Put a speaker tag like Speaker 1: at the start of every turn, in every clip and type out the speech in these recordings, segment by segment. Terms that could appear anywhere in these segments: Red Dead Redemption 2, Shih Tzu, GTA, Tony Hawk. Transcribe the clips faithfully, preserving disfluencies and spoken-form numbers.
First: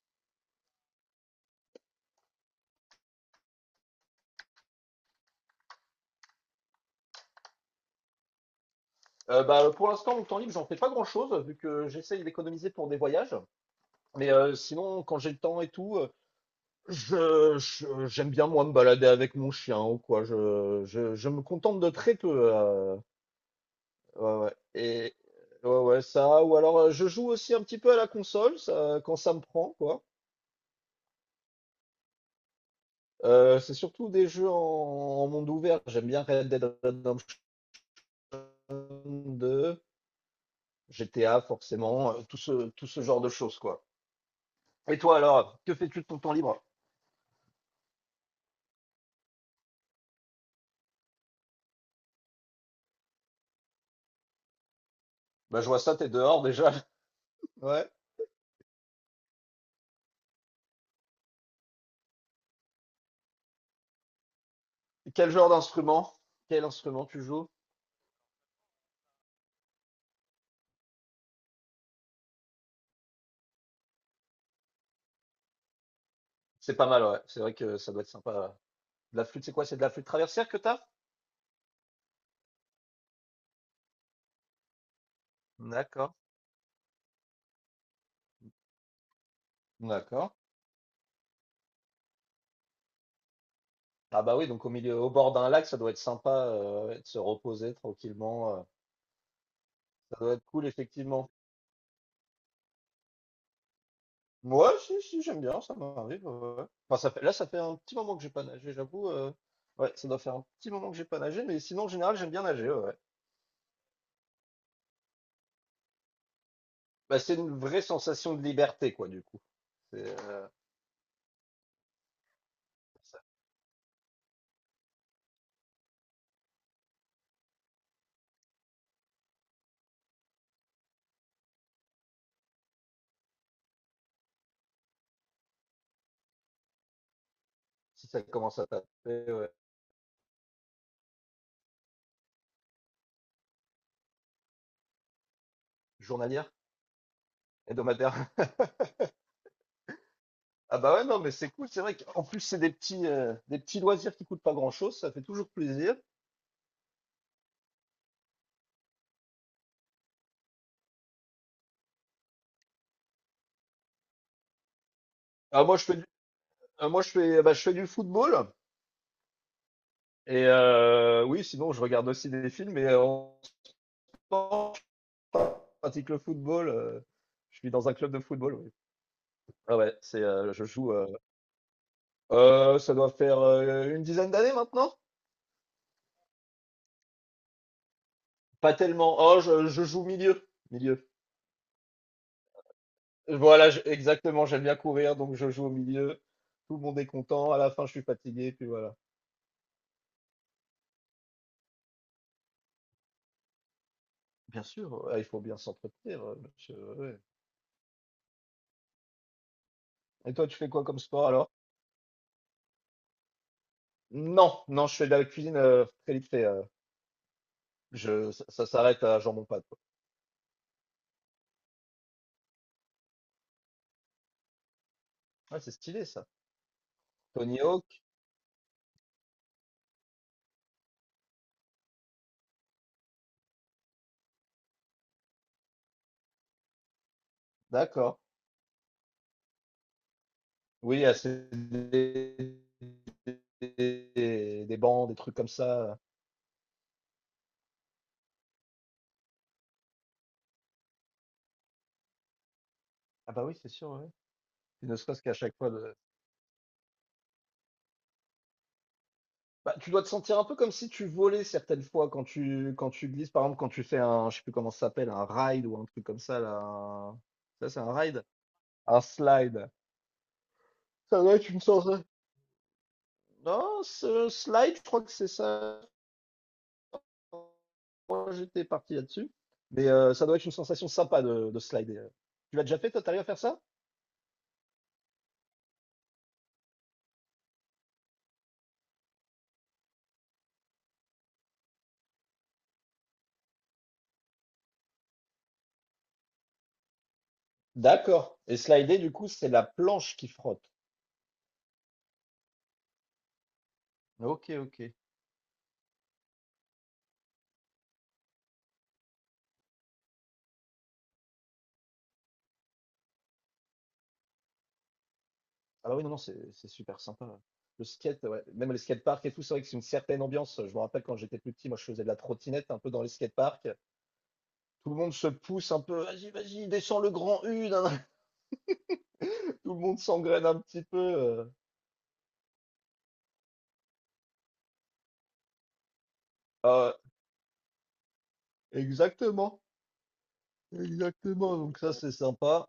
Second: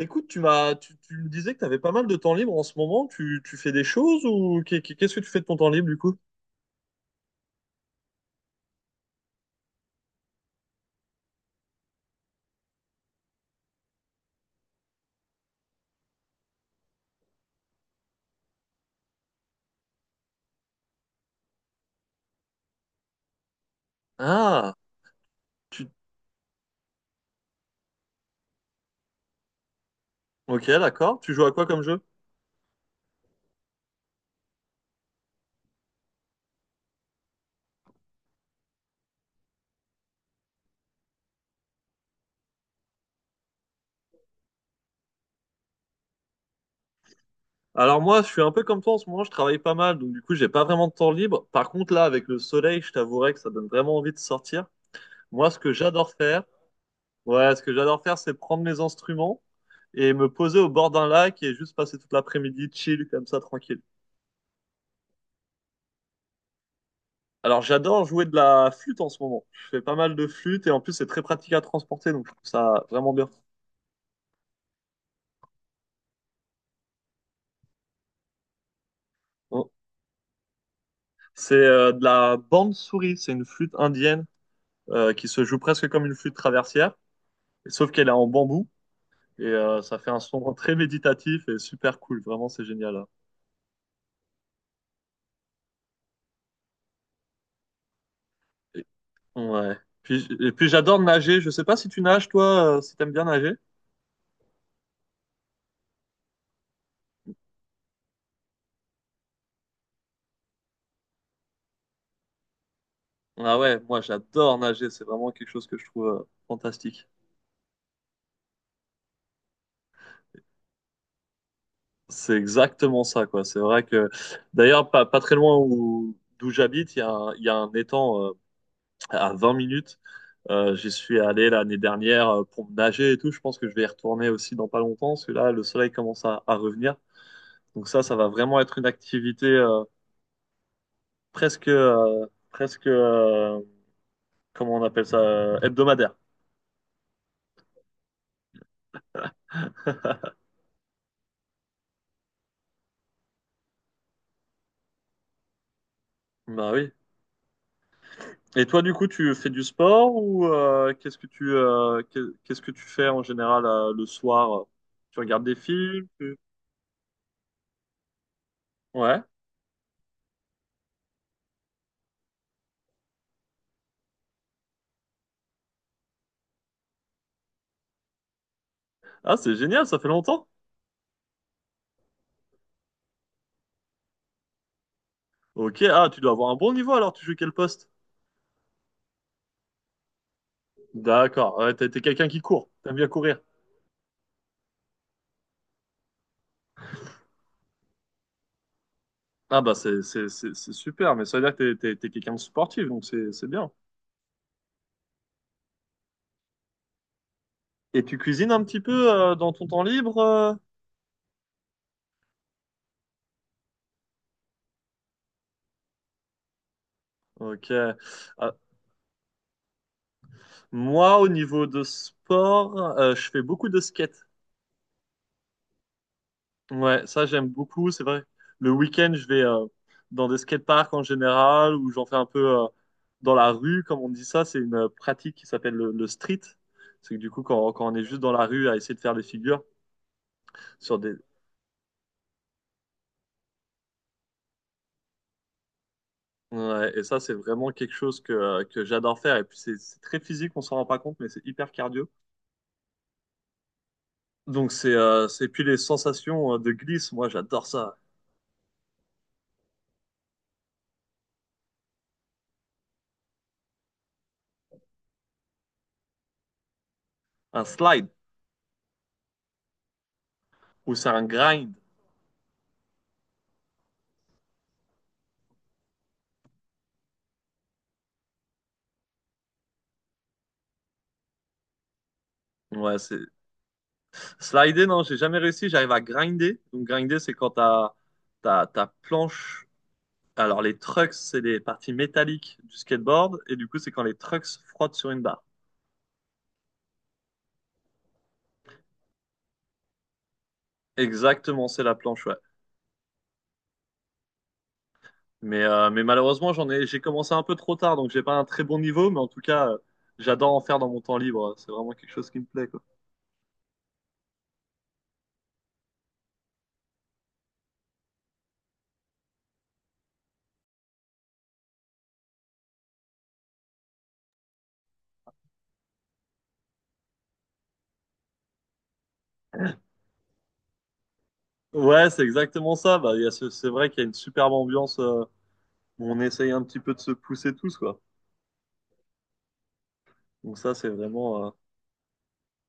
Speaker 1: Écoute, tu m'as, tu, tu me disais que tu avais pas mal de temps libre en ce moment. Tu, tu fais des choses ou qu'est- qu'est- qu'est-ce que tu fais de ton temps libre du coup?
Speaker 2: Euh, bah, pour l'instant, mon temps libre, j'en fais pas grand-chose, vu que j'essaye d'économiser pour des voyages. Mais euh, sinon, quand j'ai le temps et tout, euh, je, je- j'aime bien, moi, me balader avec mon chien ou quoi. Je, je, je me contente de très peu. euh, ouais, ouais.
Speaker 1: Ah,
Speaker 2: Et, ouais,
Speaker 1: tu...
Speaker 2: ouais, ça. Ou alors, euh, je joue aussi un petit peu à la console, ça, quand ça me prend, quoi.
Speaker 1: Ok, d'accord. Tu joues à quoi comme jeu?
Speaker 2: Euh, c'est surtout des jeux en, en monde ouvert. J'aime bien Red Dead Redemption deux, G T A, forcément, euh, tout ce, tout ce genre de choses, quoi. Et toi, alors, que fais-tu de ton temps libre?
Speaker 1: Alors moi, je suis un peu comme toi en ce moment. Je travaille pas mal, donc du coup, j'ai pas vraiment de temps libre. Par contre, là, avec le soleil, je t'avouerai que ça donne vraiment envie de sortir. Moi, ce
Speaker 2: Bah, je
Speaker 1: que
Speaker 2: vois ça, t'es
Speaker 1: j'adore
Speaker 2: dehors
Speaker 1: faire,
Speaker 2: déjà.
Speaker 1: ouais, ce que
Speaker 2: Ouais.
Speaker 1: j'adore faire, c'est prendre mes instruments et me poser au bord d'un lac et juste passer toute l'après-midi chill comme ça, tranquille.
Speaker 2: Quel genre d'instrument? Quel instrument tu joues?
Speaker 1: Alors, j'adore jouer de la flûte en ce moment. Je fais pas mal de flûte et en plus, c'est très pratique à transporter, donc je trouve ça vraiment bien.
Speaker 2: C'est pas mal, ouais. C'est vrai que ça doit être sympa. De la flûte, c'est
Speaker 1: Hein.
Speaker 2: quoi? C'est de la flûte traversière que t'as?
Speaker 1: C'est euh, de la bande souris, c'est une flûte indienne euh, qui se joue presque comme
Speaker 2: D'accord.
Speaker 1: une flûte traversière, sauf qu'elle est en bambou et euh, ça fait un
Speaker 2: D'accord.
Speaker 1: son très méditatif et super cool. Vraiment, c'est génial, hein.
Speaker 2: Ah bah oui, donc au milieu, au bord d'un lac, ça doit être sympa euh, ouais, de se reposer tranquillement. euh.
Speaker 1: Et- ouais.
Speaker 2: Ça
Speaker 1: Puis,
Speaker 2: doit
Speaker 1: j-
Speaker 2: être
Speaker 1: et
Speaker 2: cool,
Speaker 1: puis, j'adore
Speaker 2: effectivement.
Speaker 1: nager. Je sais pas si tu nages, toi, euh, si t'aimes bien nager.
Speaker 2: Moi, si, si, j'aime bien, ça m'arrive. Ouais. Ouais. Enfin, ça fait, là, ça fait un petit moment que j'ai pas nagé, j'avoue. euh. Ouais, ça doit faire un petit moment que j'ai pas nagé, mais sinon, en général, j'aime bien nager, ouais. Ouais.
Speaker 1: Ah ouais, moi, j'adore nager. C'est vraiment quelque chose que je trouve euh, fantastique.
Speaker 2: Bah, c'est une vraie sensation de liberté, quoi, du coup. C'est euh,
Speaker 1: C'est exactement ça, quoi. C'est vrai que, d'ailleurs, pas, pas très loin où, d'où j'habite, il y a un, il y a un étang euh, à vingt minutes. Euh, j'y suis allé l'année dernière euh, pour me nager et tout. Je pense que je vais y retourner aussi dans pas longtemps, parce que là, le soleil commence à, à revenir. Donc ça,
Speaker 2: Si
Speaker 1: ça
Speaker 2: ça
Speaker 1: va vraiment
Speaker 2: commence à
Speaker 1: être une
Speaker 2: taper
Speaker 1: activité
Speaker 2: ouais,
Speaker 1: euh, presque, euh, presque, euh, comment on appelle ça, euh, hebdomadaire.
Speaker 2: journalière, hebdomadaire. Ah bah ouais, non, mais c'est cool. C'est vrai qu'en plus, c'est des petits, euh, des petits loisirs qui coûtent pas grand-chose. Ça fait toujours plaisir.
Speaker 1: Bah oui. Et toi, du coup, tu fais du sport ou euh, qu'est-ce que tu, euh, qu'est- qu'est-ce que tu fais en général euh, le soir? Tu regardes des
Speaker 2: Ah, moi, je fais du,
Speaker 1: films?
Speaker 2: Ah, moi, je fais, bah, je fais du football.
Speaker 1: Ouais.
Speaker 2: Et euh, oui, sinon, je regarde aussi des films. Mais en ce moment, je pratique le football. euh, Je suis dans un club de football. Oui.
Speaker 1: Ah, c'est
Speaker 2: Ah
Speaker 1: génial,
Speaker 2: ouais,
Speaker 1: ça fait
Speaker 2: c'est,
Speaker 1: longtemps.
Speaker 2: euh, je joue. euh, euh, ça doit faire euh, une dizaine d'années maintenant.
Speaker 1: Ok, ah, tu dois avoir un bon niveau alors, tu joues quel poste?
Speaker 2: Pas tellement. Oh, je, je joue milieu. Milieu.
Speaker 1: D'accord, ouais, t'es t'es quelqu'un qui court, t'aimes bien courir.
Speaker 2: Voilà, je- exactement, j'aime bien courir, donc je joue au milieu. Tout le monde est content. À la fin, je suis fatigué, puis voilà.
Speaker 1: Ah bah c'est c'est- c'est- c'est super, mais ça veut dire que t'es t'es- t'es quelqu'un de sportif, donc c'est c'est bien.
Speaker 2: Bien sûr, ouais, il faut bien s'entretenir, euh, monsieur, ouais.
Speaker 1: Et tu cuisines un petit peu euh, dans ton temps libre?
Speaker 2: Et toi,
Speaker 1: euh
Speaker 2: tu fais quoi comme sport alors? Non, non, je fais de la cuisine euh, très vite fait. euh,
Speaker 1: Ok.
Speaker 2: je, Ça,
Speaker 1: Ah,
Speaker 2: ça s'arrête à jambon pâte, quoi.
Speaker 1: moi, au niveau de sport, euh, je fais beaucoup de skate.
Speaker 2: Ouais, c'est stylé ça.
Speaker 1: Ouais, ça j'aime
Speaker 2: Tony Hawk,
Speaker 1: beaucoup. C'est vrai. Le week-end, je vais euh, dans des skateparks en général ou j'en fais un peu euh, dans la rue, comme on dit ça. C'est une euh, pratique qui s'appelle le, le street. C'est que du coup, quand, quand on est
Speaker 2: d'accord.
Speaker 1: juste dans la rue à essayer de faire des figures sur
Speaker 2: Oui, ah,
Speaker 1: des.
Speaker 2: c'est des, des, des bancs, des trucs comme ça.
Speaker 1: Ouais, et ça, c'est vraiment quelque chose que, euh, que j'adore faire. Et puis, c'est c'est très physique, on s'en rend pas compte, mais c'est hyper cardio.
Speaker 2: Ah bah oui, c'est sûr, ouais.
Speaker 1: Donc,
Speaker 2: Et
Speaker 1: c'est
Speaker 2: ne serait-ce
Speaker 1: euh,
Speaker 2: qu'à
Speaker 1: c'est
Speaker 2: chaque
Speaker 1: puis
Speaker 2: fois
Speaker 1: les
Speaker 2: de,
Speaker 1: sensations euh, de glisse. Moi, j'adore ça.
Speaker 2: Bah, tu dois te sentir un peu comme si tu volais certaines fois quand tu quand tu glisses, par exemple, quand tu fais un, je sais plus comment ça s'appelle, un ride ou un truc comme ça, là, un-
Speaker 1: Un
Speaker 2: ça c'est un
Speaker 1: slide
Speaker 2: ride? Un slide.
Speaker 1: ou c'est
Speaker 2: Ça
Speaker 1: un
Speaker 2: doit être une
Speaker 1: grind.
Speaker 2: sorte de- Non, ce slide, je crois que c'est ça. Moi, j'étais parti là-dessus. Mais euh, ça doit être une sensation sympa de, de slider. Tu l'as déjà fait,
Speaker 1: Ouais,
Speaker 2: toi,
Speaker 1: c'est...
Speaker 2: t'arrives à faire ça?
Speaker 1: Slider, non, j'ai jamais réussi. J'arrive à grinder. Donc, grinder, c'est quand ta, ta, ta planche. Alors, les trucks, c'est les parties métalliques du skateboard. Et du coup, c'est quand les trucks frottent sur une barre.
Speaker 2: D'accord. Et slider, du coup, c'est la planche qui frotte.
Speaker 1: Exactement, c'est la planche, ouais.
Speaker 2: Ok, ok.
Speaker 1: Mais, euh, mais malheureusement, j'en ai, j'ai commencé un peu trop tard. Donc, j'ai pas un très bon niveau. Mais en tout cas, euh, j'adore en faire dans mon temps libre. C'est vraiment quelque chose qui me plaît, quoi.
Speaker 2: Ah bah oui, non, non, c'est c'est super sympa. Le skate, ouais. Même les skateparks et tout, c'est vrai que c'est une certaine ambiance. Je me rappelle quand j'étais plus petit, moi je faisais de la trottinette un peu dans les skateparks. Tout le monde se pousse un peu, vas-y, vas-y, descends le grand U, nan, nan. Tout le monde s'engraine un petit peu. euh.
Speaker 1: Ouais, c'est exactement ça. Bah, il y a ce- c'est vrai qu'il y a une superbe ambiance, euh, où on essaye un petit peu
Speaker 2: Ah,
Speaker 1: de se pousser tous, quoi.
Speaker 2: ouais. Exactement,
Speaker 1: Donc, ça, c'est vraiment. euh,
Speaker 2: exactement. Donc ça, c'est sympa.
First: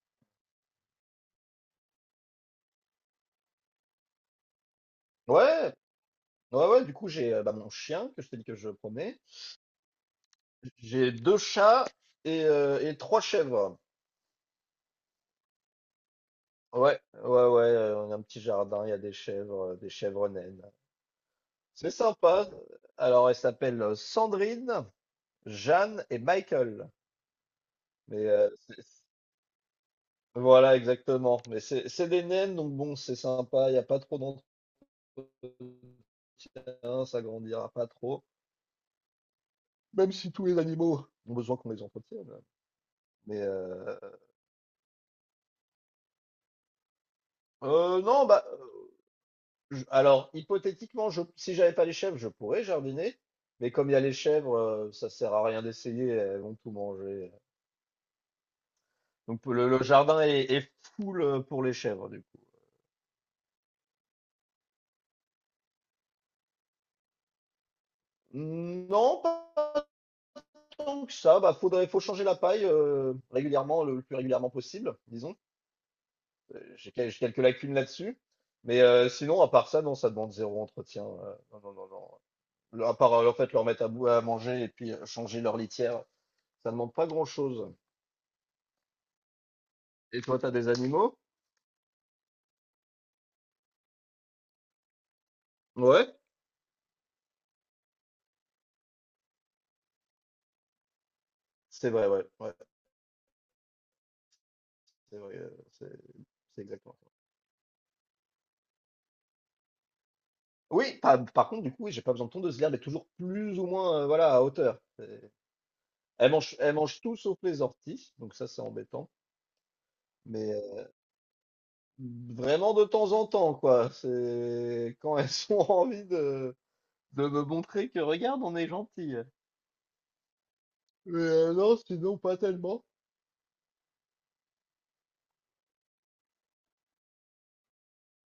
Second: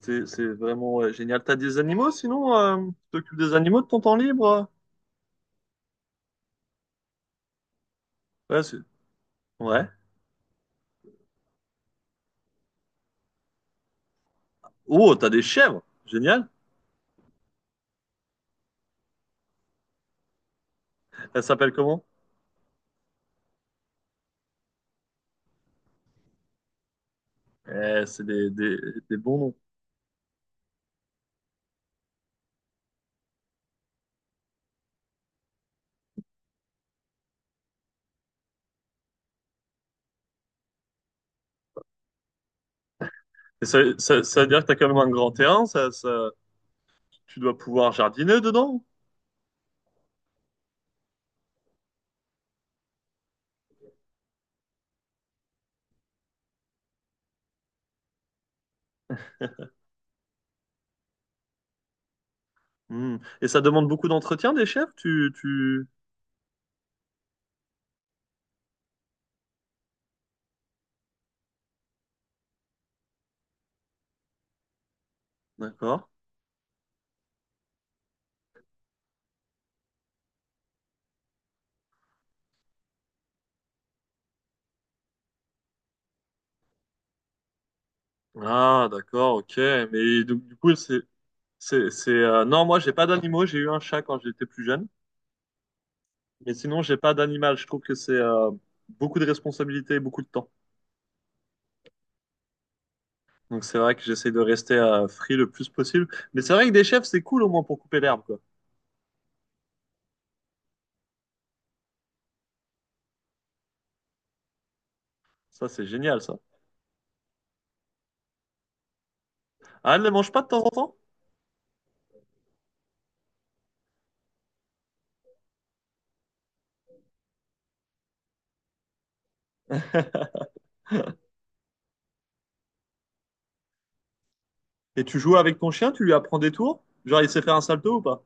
Speaker 1: C'est, c'est vraiment ouais, génial. T'as des animaux sinon? euh, tu t'occupes des animaux de ton temps libre, euh?
Speaker 2: Ouais, ouais, ouais. Du coup, j'ai euh, bah, mon chien que je t'ai dit que
Speaker 1: Ouais,
Speaker 2: je
Speaker 1: c'est...
Speaker 2: promenais.
Speaker 1: ouais.
Speaker 2: J'ai deux chats et, euh, et trois chèvres.
Speaker 1: Oh, t'as des chèvres! Génial!
Speaker 2: Ouais, ouais, ouais. euh, On a un petit jardin, il y a des chèvres, euh, des chèvres naines.
Speaker 1: Elles s'appellent
Speaker 2: C'est
Speaker 1: comment?
Speaker 2: sympa. Alors, elle s'appelle euh, Sandrine, Jeanne et Michael.
Speaker 1: Eh, c'est
Speaker 2: Mais
Speaker 1: des,
Speaker 2: euh,
Speaker 1: des,
Speaker 2: c'est- c'est-
Speaker 1: des bons noms.
Speaker 2: voilà, Exactement. Mais c'est c'est des naines, donc bon, c'est sympa. Il n'y a pas trop d'entretien, ça grandira pas trop. Même si tous les animaux ont besoin qu'on les entretienne. Mais
Speaker 1: Et ça,
Speaker 2: euh,
Speaker 1: ça, ça veut dire que t'as quand même un grand terrain, ça, ça- tu dois pouvoir
Speaker 2: euh, non,
Speaker 1: jardiner
Speaker 2: bah, euh,
Speaker 1: dedans.
Speaker 2: je- Alors hypothétiquement, je, si j'avais pas les chèvres, je pourrais jardiner. Mais comme il y a les chèvres, euh, ça sert à rien d'essayer. Elles vont tout manger. Donc le, le jardin est, est full euh, pour les chèvres. Du
Speaker 1: Hmm. Et ça demande beaucoup d'entretien des chèvres, tu, tu...
Speaker 2: Non, pas tant que ça. Bah, faudrait, faut changer la paille euh, régulièrement, le, le plus régulièrement possible, disons.
Speaker 1: D'accord.
Speaker 2: Euh, J'ai quel- j'ai quelques lacunes là-dessus. Mais euh, sinon, à part ça, non, ça demande zéro entretien. euh, Non, non, non, non. Le- À part, euh, en fait, leur mettre à bout à manger et puis euh, changer leur litière, ça demande pas grand-chose.
Speaker 1: Ah, d'accord, ok.
Speaker 2: Et
Speaker 1: Mais
Speaker 2: toi,
Speaker 1: donc,
Speaker 2: t'as
Speaker 1: du
Speaker 2: des
Speaker 1: coup, c'est,
Speaker 2: animaux?
Speaker 1: c'est, c'est, euh, non, moi, j'ai pas d'animaux, j'ai eu un chat quand j'étais plus jeune.
Speaker 2: Ouais.
Speaker 1: Mais sinon, j'ai pas d'animal. Je trouve que c'est euh, beaucoup de responsabilités et beaucoup de temps.
Speaker 2: C'est vrai, ouais. Ouais,
Speaker 1: Donc c'est vrai que j'essaie de rester euh,
Speaker 2: c'est
Speaker 1: free
Speaker 2: vrai.
Speaker 1: le
Speaker 2: euh,
Speaker 1: plus
Speaker 2: c'est
Speaker 1: possible. Mais c'est
Speaker 2: c'est
Speaker 1: vrai que des
Speaker 2: exactement
Speaker 1: chefs,
Speaker 2: ça.
Speaker 1: c'est cool au moins pour couper l'herbe, quoi.
Speaker 2: Oui, par, par contre, du coup, oui, j'ai pas besoin de tondeuse l'herbe mais toujours plus ou moins euh, voilà, à hauteur.
Speaker 1: Ça, c'est génial,
Speaker 2: Elle
Speaker 1: ça.
Speaker 2: mange, elle mange tout sauf les orties, donc ça c'est embêtant.
Speaker 1: Ah, elle ne mange pas de
Speaker 2: Mais
Speaker 1: temps en
Speaker 2: euh,
Speaker 1: temps?
Speaker 2: vraiment de temps en temps, quoi. C'est quand elles ont envie de, de me montrer que regarde, on est gentil. Mais euh, non, sinon pas tellement.
Speaker 1: Et tu joues avec ton chien, tu lui apprends des tours? Genre, il sait faire un salto ou pas?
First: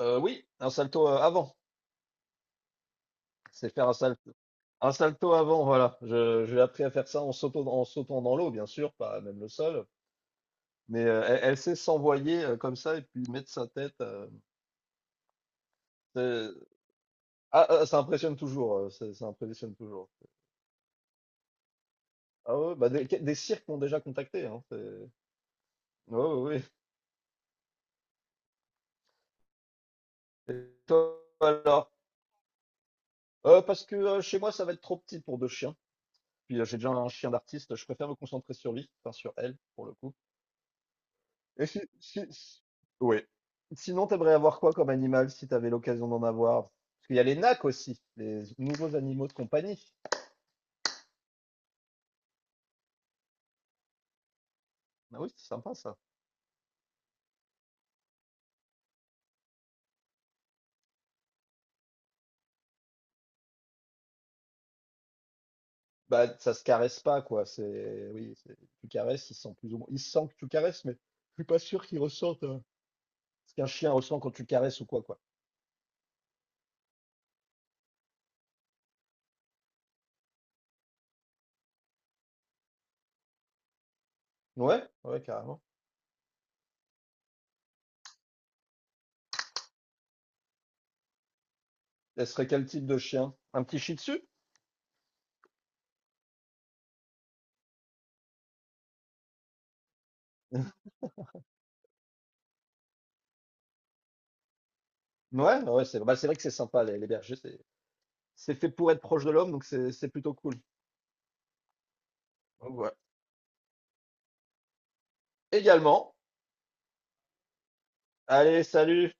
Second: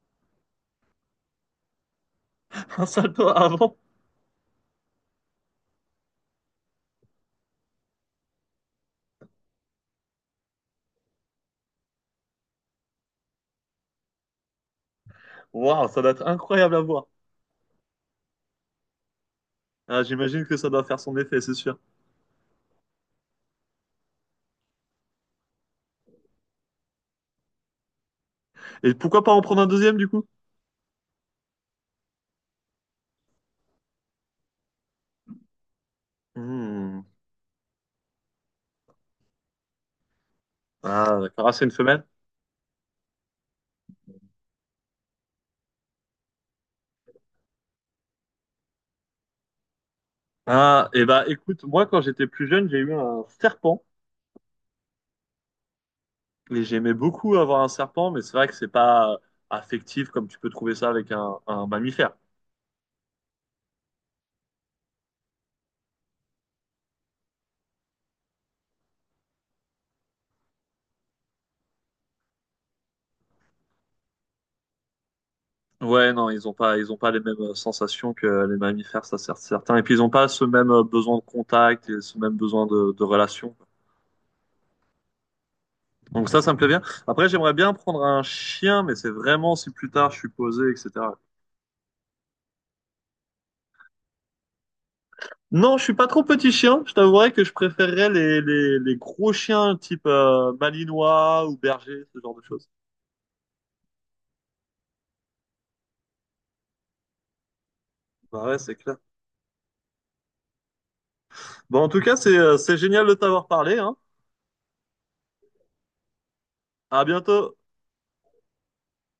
Speaker 2: Euh, oui, un salto euh, avant.
Speaker 1: Un salto
Speaker 2: C'est
Speaker 1: avant?
Speaker 2: faire un salto. Un salto avant, voilà. Je, j'ai appris à faire ça en sautant, en sautant dans l'eau, bien sûr, pas même le sol. Mais euh, elle, elle sait s'envoyer euh, comme ça et puis mettre sa tête. euh,
Speaker 1: Waouh, ça doit être
Speaker 2: c'est-
Speaker 1: incroyable à voir.
Speaker 2: ah, ah, ça impressionne toujours. Euh, c'est- ça impressionne
Speaker 1: Ah,
Speaker 2: toujours.
Speaker 1: j'imagine que ça doit faire son effet, c'est sûr.
Speaker 2: Ah ouais, bah des, des cirques m'ont déjà contacté, hein, c'est- Ouais, ouais, ouais.
Speaker 1: Et pourquoi pas en prendre un deuxième, du coup?
Speaker 2: Toi, alors, Euh, parce que euh, chez moi, ça va être trop petit pour deux chiens. Puis euh, j'ai déjà
Speaker 1: Hmm.
Speaker 2: un chien d'artiste, je préfère me concentrer sur lui, enfin sur elle, pour le coup.
Speaker 1: Ah, d'accord. Ah, c'est
Speaker 2: Et
Speaker 1: une
Speaker 2: si,
Speaker 1: femelle?
Speaker 2: si, si- ouais. Sinon, t'aimerais avoir quoi comme animal si t'avais l'occasion d'en avoir? Parce qu'il y a les nacs aussi, les nouveaux animaux de compagnie.
Speaker 1: Ah, et bah écoute, moi, quand j'étais plus jeune, j'ai eu un serpent.
Speaker 2: Ah oui, c'est sympa ça.
Speaker 1: Et j'aimais beaucoup avoir un serpent, mais c'est vrai que c'est pas affectif comme tu peux trouver ça avec un, un mammifère.
Speaker 2: Bah, ça se caresse pas, quoi. C'est, oui, c'est- tu caresses, ils sentent plus ou moins. Ils sentent que tu caresses, mais je suis pas sûr qu'ils ressentent euh, ce qu'un chien ressent quand tu caresses ou quoi, quoi.
Speaker 1: Ouais, non, ils ont pas, ils ont pas les mêmes euh, sensations que les mammifères, ça c'est certain. Et puis ils ont pas ce même euh, besoin de contact et ce même besoin de, de relation.
Speaker 2: Ouais, ouais, carrément.
Speaker 1: Donc ça, ça me plaît bien. Après, j'aimerais bien prendre un chien, mais c'est vraiment si plus tard je suis posé, et cetera.
Speaker 2: Elle serait quel type de chien? Un petit Shih Tzu?
Speaker 1: Non, je suis pas trop petit chien. Je t'avouerais que je préférerais les, les, les gros chiens type euh, malinois ou berger, ce genre de choses.
Speaker 2: Ouais, ouais, c'est bah, c'est vrai que c'est sympa, les, les bergers, c'est
Speaker 1: Bah
Speaker 2: c'est
Speaker 1: ouais,
Speaker 2: fait
Speaker 1: c'est
Speaker 2: pour
Speaker 1: clair.
Speaker 2: être proche de l'homme, donc c'est c'est plutôt cool.
Speaker 1: Bon, en tout cas, c'est euh,
Speaker 2: Donc,
Speaker 1: c'est
Speaker 2: voilà.
Speaker 1: génial de t'avoir parlé, hein.
Speaker 2: Également.
Speaker 1: À bientôt.
Speaker 2: Allez, salut!